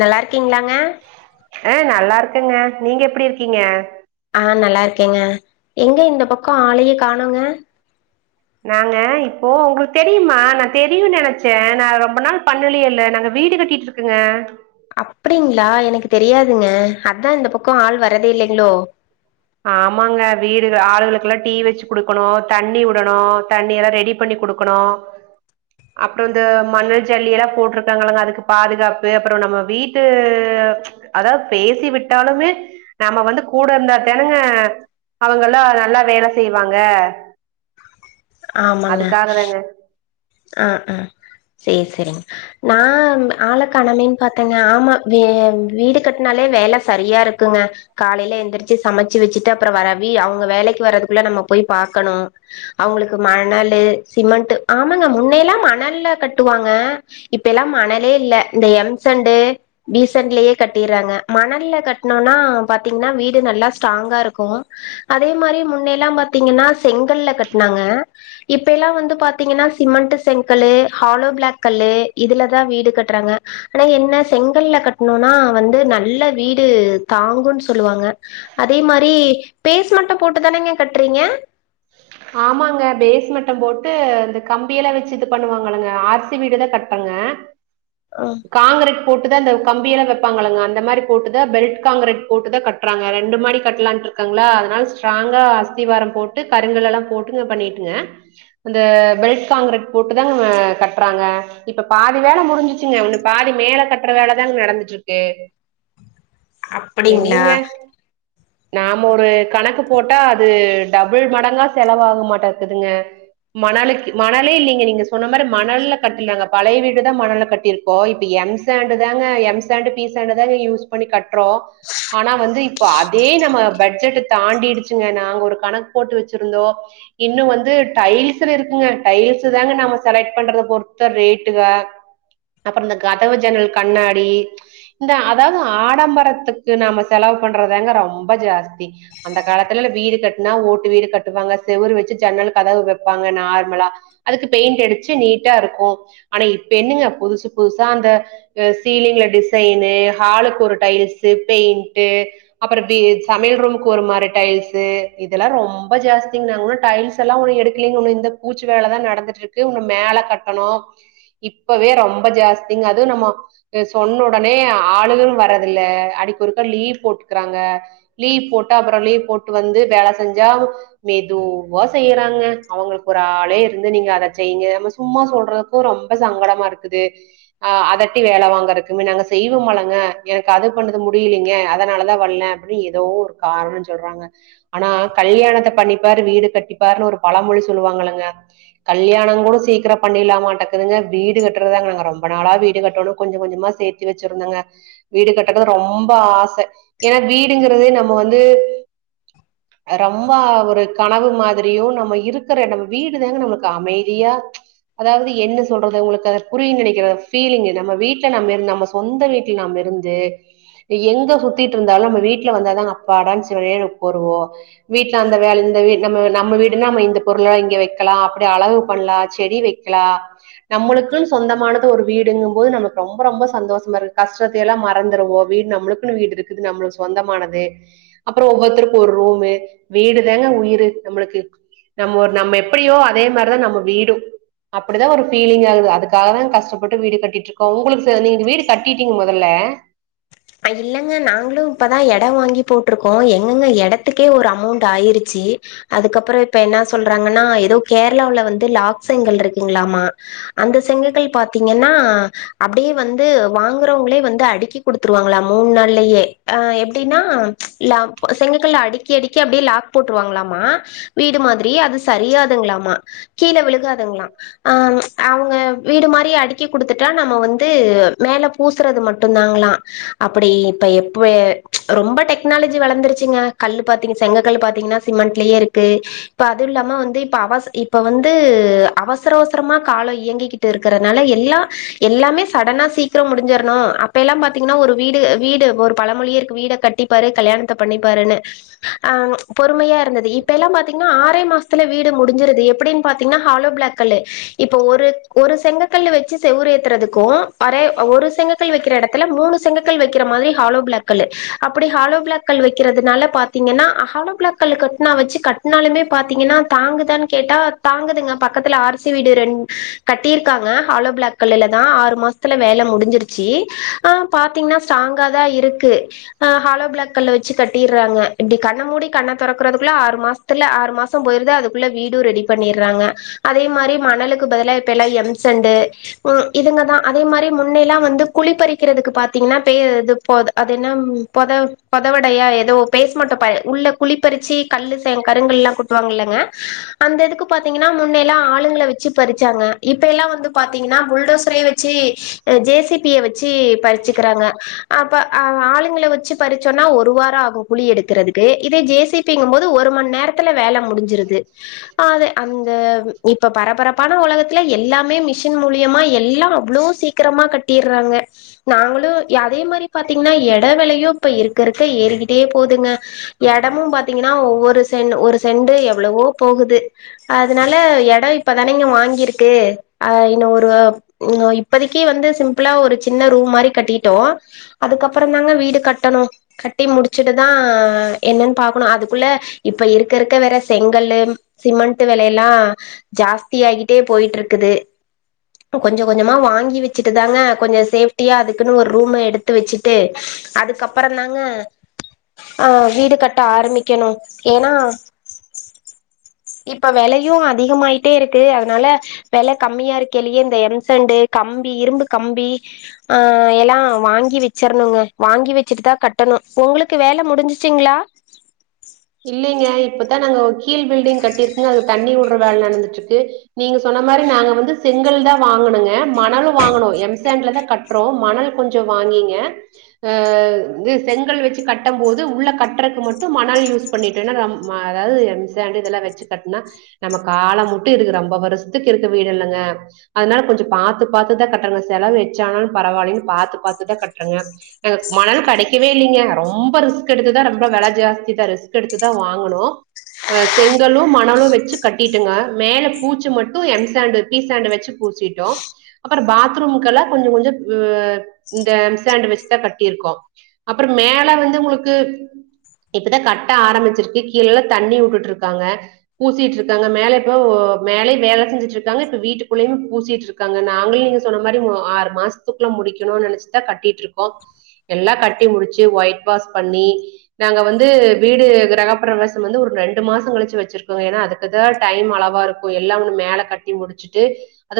நல்லா இருக்கீங்ளாங்க ஆ நல்லா இருக்கங்க நீங்க எப்டி இருக்கீங்க ஆ நல்லா இருக்கேங்க எங்க இந்த பக்கோ ஆளயே காணோங்க நாங்க இப்போ உங்ளுக் தெரியுமா நா தெரியு நெனச்சே நா ரொம்ப நாள் பண்ணலியல்ல நாங்க வீடு கட்டிட்ரு க்ங்க அப்டிங்ளா எனக்கு தெரியாதுங்க அதா இந்த பக்கோ ஆள் வரதே இல்லைங்ளோ ஆமாங்க வீடு ஆளுகளுக்கலா டீ வச்சு குடுக்கணூ தண்ணி வுடணூ தண்ணிலா ரெடி பண்ணி குடுக்கணூ [unintelligible] அப்றோ இந்த மண்ணு ஜல்லியெலா போட்ருக்காங்களங்க அதுக்கு பாதுகாப்பு அப்றோ நம்ம வீட்டு அதாது பேசி விட்டாலுமே நம்ம வந்து கூட இருந்தா தெனுங்க அவங்கல்லா நல்லா வேல செய்வாங்க ஆமங்க அதுக்காக தாங்க. ஆ ஆ சேரி சேரிங்க நா ஆள கானலயேன்னு பாத்தேங்க ஆமா வி வீடு கட்டுனாலே வேல சரியா இருக்குங்க காலைல எந்திருச்சு சமச்சு வச்சுட்டு அப்பற வரவி அவங்க வேலைக்கு வரதுக்குள்ள நம்ம போய் பாக்கணு அவ்ங்களுக்கு மணலு சிமெண்ட் ஆமாங்க முன்னலா மணல்ல கட்டுவாங்க இப்பபெல்லா மணலே இல்ல இந்த எம்சண்டு பீஸண்ட்லயே கட்டிறாங்க மணல்ல கட்ணுனா பாத்தீங்கனா வீடு நல்லா ஸ்ட்ராங்கா இருக்கு அதே மாரி முன்னல்லா பாத்தீங்கனா செங்கல்ல கட்னாங்க இப்பல்லா வந்து பாத்தீங்கனா சிமெண்ட் செங்கல்லு ஹாலோ பிளாக் கல்லு இதுலதா வீடு கட்றாங்க ஆனா என்ன செங்கல்ல கட்ணுனா வந்து நல்லா வீடு தாங்குன் சொல்வாங்க அதே மாரி பேஸ் மட்டு போட்டுதானங்க கட்றீங்க ஆமாங்க பேஸ் மட்ட போட்டு இந்த கம்பியெல்லா வச்சு இது பண்ணுவாங்கல்லங்க ஆர்சி வீடுதா கட்றங்க [inaudible] ஆ காங்க்ரெட் போட்டுதா இந்த கம்பியெல்ல வப்பாங்களங்க அந்த மாரி போட்டுதா பெல்ட் காங்க்ரெட் போட்டுதா கட் ட்ராங்க ரெண்டு மாடி கட்லானு இருக்கங்ளா அதனால ஸ்ட்ராங்கா அஸ்திவார போட்டு கருங்கல்லலா போட்டுங்க பண்ணிட்டுங்க அந்த பெல்ட் காங்க்ரெட் போட்டுதாங் கட்றாங்க இப்ப பாதி வேல முடுஞ்சிச்சுங்க உன்னுக் பாதி மேல கட்ற வேலதாங்க நடந்ட்டு இருக்கு அப்படிங்களா என்னெங்க நாம ஒரு கணக்கு போட்டா அது டபுள் மடங்கா செலவாக மாட்டக்குதுங்க மனலிக் மணலே இல்லைங்க நீங்க சொன்ன மாரி மணல்ல கட்லங்க பழைய வீடு தா மணல்ல கட்டிருக் இப்போ இப்ப எம்சாண்டுதாங்க எம்சாண்டு பீசாண்டுதாங்க யூஸ் பண்ணி கட்றோ ஆனா வந்து இப்ப அதே நம்ம பட்ஜெட் தாண்டிடுச்சுங்க நாங்க ஒரு கணக்கு போட்டு வச்சுருந்தோ இன்னு வந்து டைல்ஸ்ல இருக்குங்க டைல்ஸ் தாங்க நாம செலக்ட் பண்றத பொறுத்த ரேட்டுக அப்ற இந்த கதவு ஜன்னல் கண்ணாடி இந்த அதாவது ஆடம்பரத்துக்கு நாம செலவு பண்றதாங்க ரொம்ப ஜாஸ்தி அந்த காலத்துல வீடு கட்னா ஓட்டு வீடு கட் வாங்க செவுரு வச்சு ஜன்னல் கதவு வப்பாங்க நார்மலா அதுக்கு பெயிண்டு அடிச்சு நீட்டா இருக்கு ஆனா இப்ப என்னுங்க புதுசு புதுசா அந்த சீலிங்குல டிசைனு ஹாலுக்கு ஒரு டைல்ஸு பெயிண்ட்டு அப்பற பி சமையல் ரூமுக்கு ஒரு மாரி டைல்ஸூ இதுலா ரொம் ரொம்ப ஜாஸ்திங்க இ ன்னு டைல்ஸ்லா ஒன்னு எடுக்கலீங்க ஒன்ன இந்த பூச்சு வேல தா நடந்துட்டு இருக்கு இன்னு மேல கட்டணு இப்பவே ரொம்ப ஜாஸ்திங்க அதுவு நம்ம இத சொன்னுடனே ஆளுகளு வரதில்ல அடிக்கொ ருக்கா லீவூ போட்டுக்கிறாங்க லீவ் போட்டா அப்பற லீவ் போட்டு வந்து வேல செஞ்சா மெதுவ்வா செய்றாங்க அவங்களுக்கு ஒரு ஆளே இருந்து நீங்க அத செய்ங்க நம்ம சும்மா சொல்றது க்கு ரொம்ப சங்கடமா இருக்குது ஆ அதட்டி வேல வாங்கறக்கு நாங்க செய்வோ மழங்க எனக்கு அது பண்ணுது முடியலீங்க அதனாலதா வல்ல ஏதோ ஒரு காரண சொல்றாங்க ஆனா கல்யாணத்த பண்ணிப்பாரு வீடு கட்டிப்பாருன் ஒரு பழமொழி சொல்லுவாங்கலங்க கல்யண கூ ட சீக்கர பண்ணிலா மாட்டக்குதுங்க வீடு கட்டுறதாங்க நாங்க ரொம்ப நாளா வீடு கட்டணு கொஞ்சோ கொஞ்சமா சேத் தி வச்சிருந்தங்க வீடு கட்டுறது ரொம்ப ஆசை ஏன்னா வீடுங்கறதே நம்ம வந்து ரொம்ப ஆவு ஒரு கனவு மாதிரியு நம்ம இருக்கிற நம்ம வீடு தாங்க நமக்கு அமைதியா அதாவது என்ன சொல்றது உங்களுக்கு அத புரியுன் நெனைக்கிற பீலிங் நம்ம வீட்ல நம்ம நம்ம சொந்த வீட்ல நாம இருந்து எங்க சுத்திட்டு இருந்தாலு நம்ம வீட்ல வந்தாதா அப்பாடான் சிவனேன்னு உக்காருவோ வீட்ல அந்த வேல இருந் இந்த நம்ம நம்ம வீடுனா நம்ம இந்த பொருளல்லா இங்க வைக்கலா அப்டி அழகு பண்லா செடி வைக்கலா நம்மளுக்குன் சொந்தமானது ஒரு வீடுங்கும் போது நமக்கு ரொம்ப ரொம்ப சந்தோஷமா இருக்கு கஷ்ட த்த எல்லா மறந்துடுவோ வீடு நம்மளுக்குன்னு வீடு இருக்குது நம்ளுக்கு சொந்தமானது அப்புற ஒவ்வொருத்தருக்கும் ஒரு ரூமு வீடுதாங்க உயிரு நம்மளுக்கு நம்ம ஒரு நம்ம எப்டியோ அதே மாரிதா நம்ம வீடூ அப்டிதா ஒரு ஃபீலிங் ஆகுது அதுக்காக தா கஷ்டப்பட்டு வீடு கட்டிட் இருக் உங்களுக்கு நீங்க வீடு கட்டிட்டீங்க மொதல்ல இல்லங்க நாங்களு இப்பதா எட வாங்கி போட்ருக்கோ எங்கங்க எடத்துக்கே ஒரு அமௌண்ட் ஆய்ருச்சு அதுக்கப்புற இப்ப என்ன சொல்றாங்கன்னா எதோ கேரளாவுல வந்து லாக்செங்கல் இருக்குங்ளாமா அந்த செங்ககல் பாத்தீங்கன்னா அப்டியே வந்து வாங்குறவங்களே வந்து அடுக்கி குடுத் த்துருவாங்களா மூண் நாள்லயே அ எப்டின்னா ச் லா செங்ககல்ல அடிக்கி அடிக்கி அப்டியே லா க் போட்ருவாங்களாமா வீடு மாதிரி அது சரியாதுங்களாமா கீழ விழுகாதுங்களா ஆ அவங்க வீடு மாரி அடுக்கி குடுத்துட்டா நம்ம வந்து மேல பூசுறது மட்டு தாங்களா அப்டி இப்ப எப்ப ரொம்ப டெக்னாலஜி வளந்துருச்சுங்க கல்லு பாத்தீங்கனா செங்க கல் பாத்தீங்கன்னா சிமெண்ட்லயே இருக்கு இப்ப அது இல்லாம வந்து இப்ப அவச இப்ப வந்து அவசர அவசரமா கால இயங்கிக்கிட்டு இருக்கிறனால எல்லா எல்லாமே சடனா சீக்கிர முடிஞ்சரணு அப்ப எல்லா பாத் பாத்தீங்கன்னா ஒரு வீடு வீடு ஒரு பழமொழியே இருக்கு வீட கட்டிப்பாரு கல்யாணத்த பண்ணிப்பாருன் ஆ பொறுமையா இருந்தது இப்ப எல்லா பாத்தீங்கன்னா ஆறே மாசத்துல வீடு முடிஞ்சிருது எப்படின் பா த்திங்கன்னா ஹாலோ ப்ளாக் கல்லு இப்ப ஒரு ஒரு செங்கக்கல்ல வச்சு செவுறு ஏத்துறதுக்கு ஒர ஒரு செங்கக்கல் வைக்கிற எட த்துல மூணு செங்கக்கல் வைக்கிற மாதிரி ஹாலோ பிளாக் கல்லு அப்படி ஹாலோ பிளாக்கல் வைக்கிறதுனால பாத் தீங்கன்னா ஹாலோபிளாக்கல்ல கட்னா வச்சு கட்னாலுமே பாத்தீங்கன்னா தாங்குதான்னு கேட்டா தாங்குதுங்க பக்கத்துல ஆர் சி வீடு ரெண் கட்டியிருக்காங்க ஹாலோ பிளாக்கல்லுல தா ஆறு மாச த்துல வேல முடிஞ்சிருச்சி ஆ பாத்தீங்கன்னா ஸ்ட்ராங்க தா இருக்கு ஆ ஹாலோ பிளாக் கல்ல வச்சு கட்டிறாங்க இப்டி கண்ண மூடி கண்ண தொறக்கறதுக்குள்ள ஆறு மாச த்துல ஆறு மாச போயிருது அதுக்குள்ள வீடும் ரெடி பண்ணிறாங்க அதே மாரி மணலுக்கு பதிலா இப்ப எல்லா எம்சண்டு இதுங்கதா அதே மாரி முன்னேல்லா வந்து குழிப்பறிக்கிறதுக்கு பாத்தீங்கன்னா பேது போ அது என்ன பொத பொதவடையா எதோ பேஸ் மட்ட ப உள்ள குழிப்பறிச்சி கல்லு செங் கருங்கல்லா கொ ட்டுவாங்க இல்லங்க அந்த இதுக்கு பாத்தீங்கன்னா முன்னே எல்லா ஆளுங்கள வச்சு பறிச்சாங்க இப்ப எல்லா வந்து பாத்தீங்கன்னா புல்டோசர வச்சு ஜே சி பி ய வச் சி பறிச்சுக்கிறாங்க அப்ப ஆளுங்கள வச்சு பறிச்சோனா ஒரு வார ஆகு குழி எடுக்கிறது இதே ஜே சி பி ங்கும் போது ஒரு மண் நேரத்துல வேல முடிஞ்சிருது ஆதே அந்த இப்ப பரபரப் பண உலகத்துல எல்லாமே மிஷின் மூலியமா எல்லா அவ்ளோ சீக்கிரமா கட்டிறாங்க நாங்களு அதே மாரி பாத்தீங்கன்னா எட வெலயு இப்ப இருக்க இருக்க ஏறிக்கிட்டே போதுங்க எடமும் பாத்தீங்கன்னா ஒவ்வொரு சென் ஒரு செண்டு எவ்வளவோ போகுது அதுனால எட இப்பதானேங்க வாங்கிருக்கு அ இன்ன ஒரு இப்பதைக்கி வந்து சிம்பிளா ஒரு சின்ன ரூம் மாரி கட்டிட்டோ அதுக்கப்புற தாங்க வீடு கட்டணு கட்டி முடிச்சுட்டுதா என்னன்னு பாக்கணு அதுக்குள்ள இப்ப இருக்க இருக்க வேற செங்கல்லு சிமெண்ட் வெலையெல்லா ஜாஸ்தி ஆகிட்டே போயிட்ருக்குது இப்போ கொஞ்ச கொஞ்சமா வாங்கி வெச்சுட்டுதாங்க கொஞ்ச சேஃப்டியா அதுக்குனு ஒரு ரூம் எடுத்து வெச்சுட்டு அதுக்கப்புறந்தாங்க ஆ வீடு கட்ட ஆரம்பிக்கணு ஏனா இப்ப வெலையு அதிகமாய்ட்டேருக்கு அதனால வெல கம்மியா இருக்கலியே இந்த எம்சேண்டு கம்பி இரும்பு கம்பி ஆ எல்லா வாங்கி வெச்சரணுங்க வாங்கி வெச்சுட்டு தா கட்டணு உங்களுக் கு வேல முடிஞ்சிச்சிங்ளா இல்லீங்க இப்பதா நாங்க கீழ் பில்டிங் கட்டியிருக்குங்க அது தண்ணி வுடுற வேல நடந்துட்ருக்கு நீங்க சொன்ன மாரி நாங்க வந்து செங்கல்தா வாங்கனுங்க மணலு வாங்கணு எம்சேண்டலதா க ட்றோ மணல் கொஞ்சோ வாங்கிங்க அ இது செங்கல் வெச்சு கட்டம் போது உள்ள கட்றக்கு மட்டு மணல் யூஸ் பண்ணிட்டோனா அம் ம அதாவது எம்சேண்டு இதெல்லா வெச்சு கட்னா நம்ம கால முட்டு இருக்கு ரொம்ப வருஷத்துக் இருக்கு வீடு இல்லங்க அதனால கொஞ்ச பாத்து பாத்துதா கட்டறங் செலவு வெச்ச ஆானாலு பரவாலினு பாத்து பாத்துதா கட்றங்க எங் மணல் கடைக்கவே இல்லீங்க ரொம்ப ரிஸ்க் எடுத்துதா ரொம்ப வெல ஜாஸ்தி தா ரிஸ் க்கெடுத்துதா வாங்கணு அ செங்கலு மணலு வெச்சு கட்டிட்டுங்க மேல பூச்சி மட்டு எம்சேண்டு பி சேண்டு வெச்சு பூசிட்டோ அப்பற பாத்ரூம்க்கெல்லா கொஞ்ச கொஞ்ச ஆ இந்த எம்சேண்டு வெச்சுதா கட்டியிருக்கோ அப்பறம் மேல வந்து உங்களுக்கு இப்பதா கட் ட ஆரம்பிச்சிருக்கு கீழல தண்ணி வுட்டுட்ருக்காங்க பூசிட்ருக்காங்க மேல இப்போ மேலயூ வேல செஞ்சுட்ருக்காங்க இப்போ வீட்டுக்குள்ளேயு பூசிட்ருக் காங்க நாங்களு நீங்க சொன்ன மாரி மு ஆறு மாஸ்த்துக்குல்ல முடிக்கணு நெனச்சுதா கட்டிட்ருக்கோ எல்லா கட்டி முடிச்சு ஒயிட் வாஷ் பண்ணி நாங்க வந்து வீடு கிரகப் பிரவேசம் வந்து ஒரு ரெண்டு மாசோ கழிச்சு வெச்சிருக்கோங்க ஏனா அதுக்குதா டைம் அளவா இருக் கு எல்லா ஒண்ணு மேல கட்டி முடிச்சுட்டு அது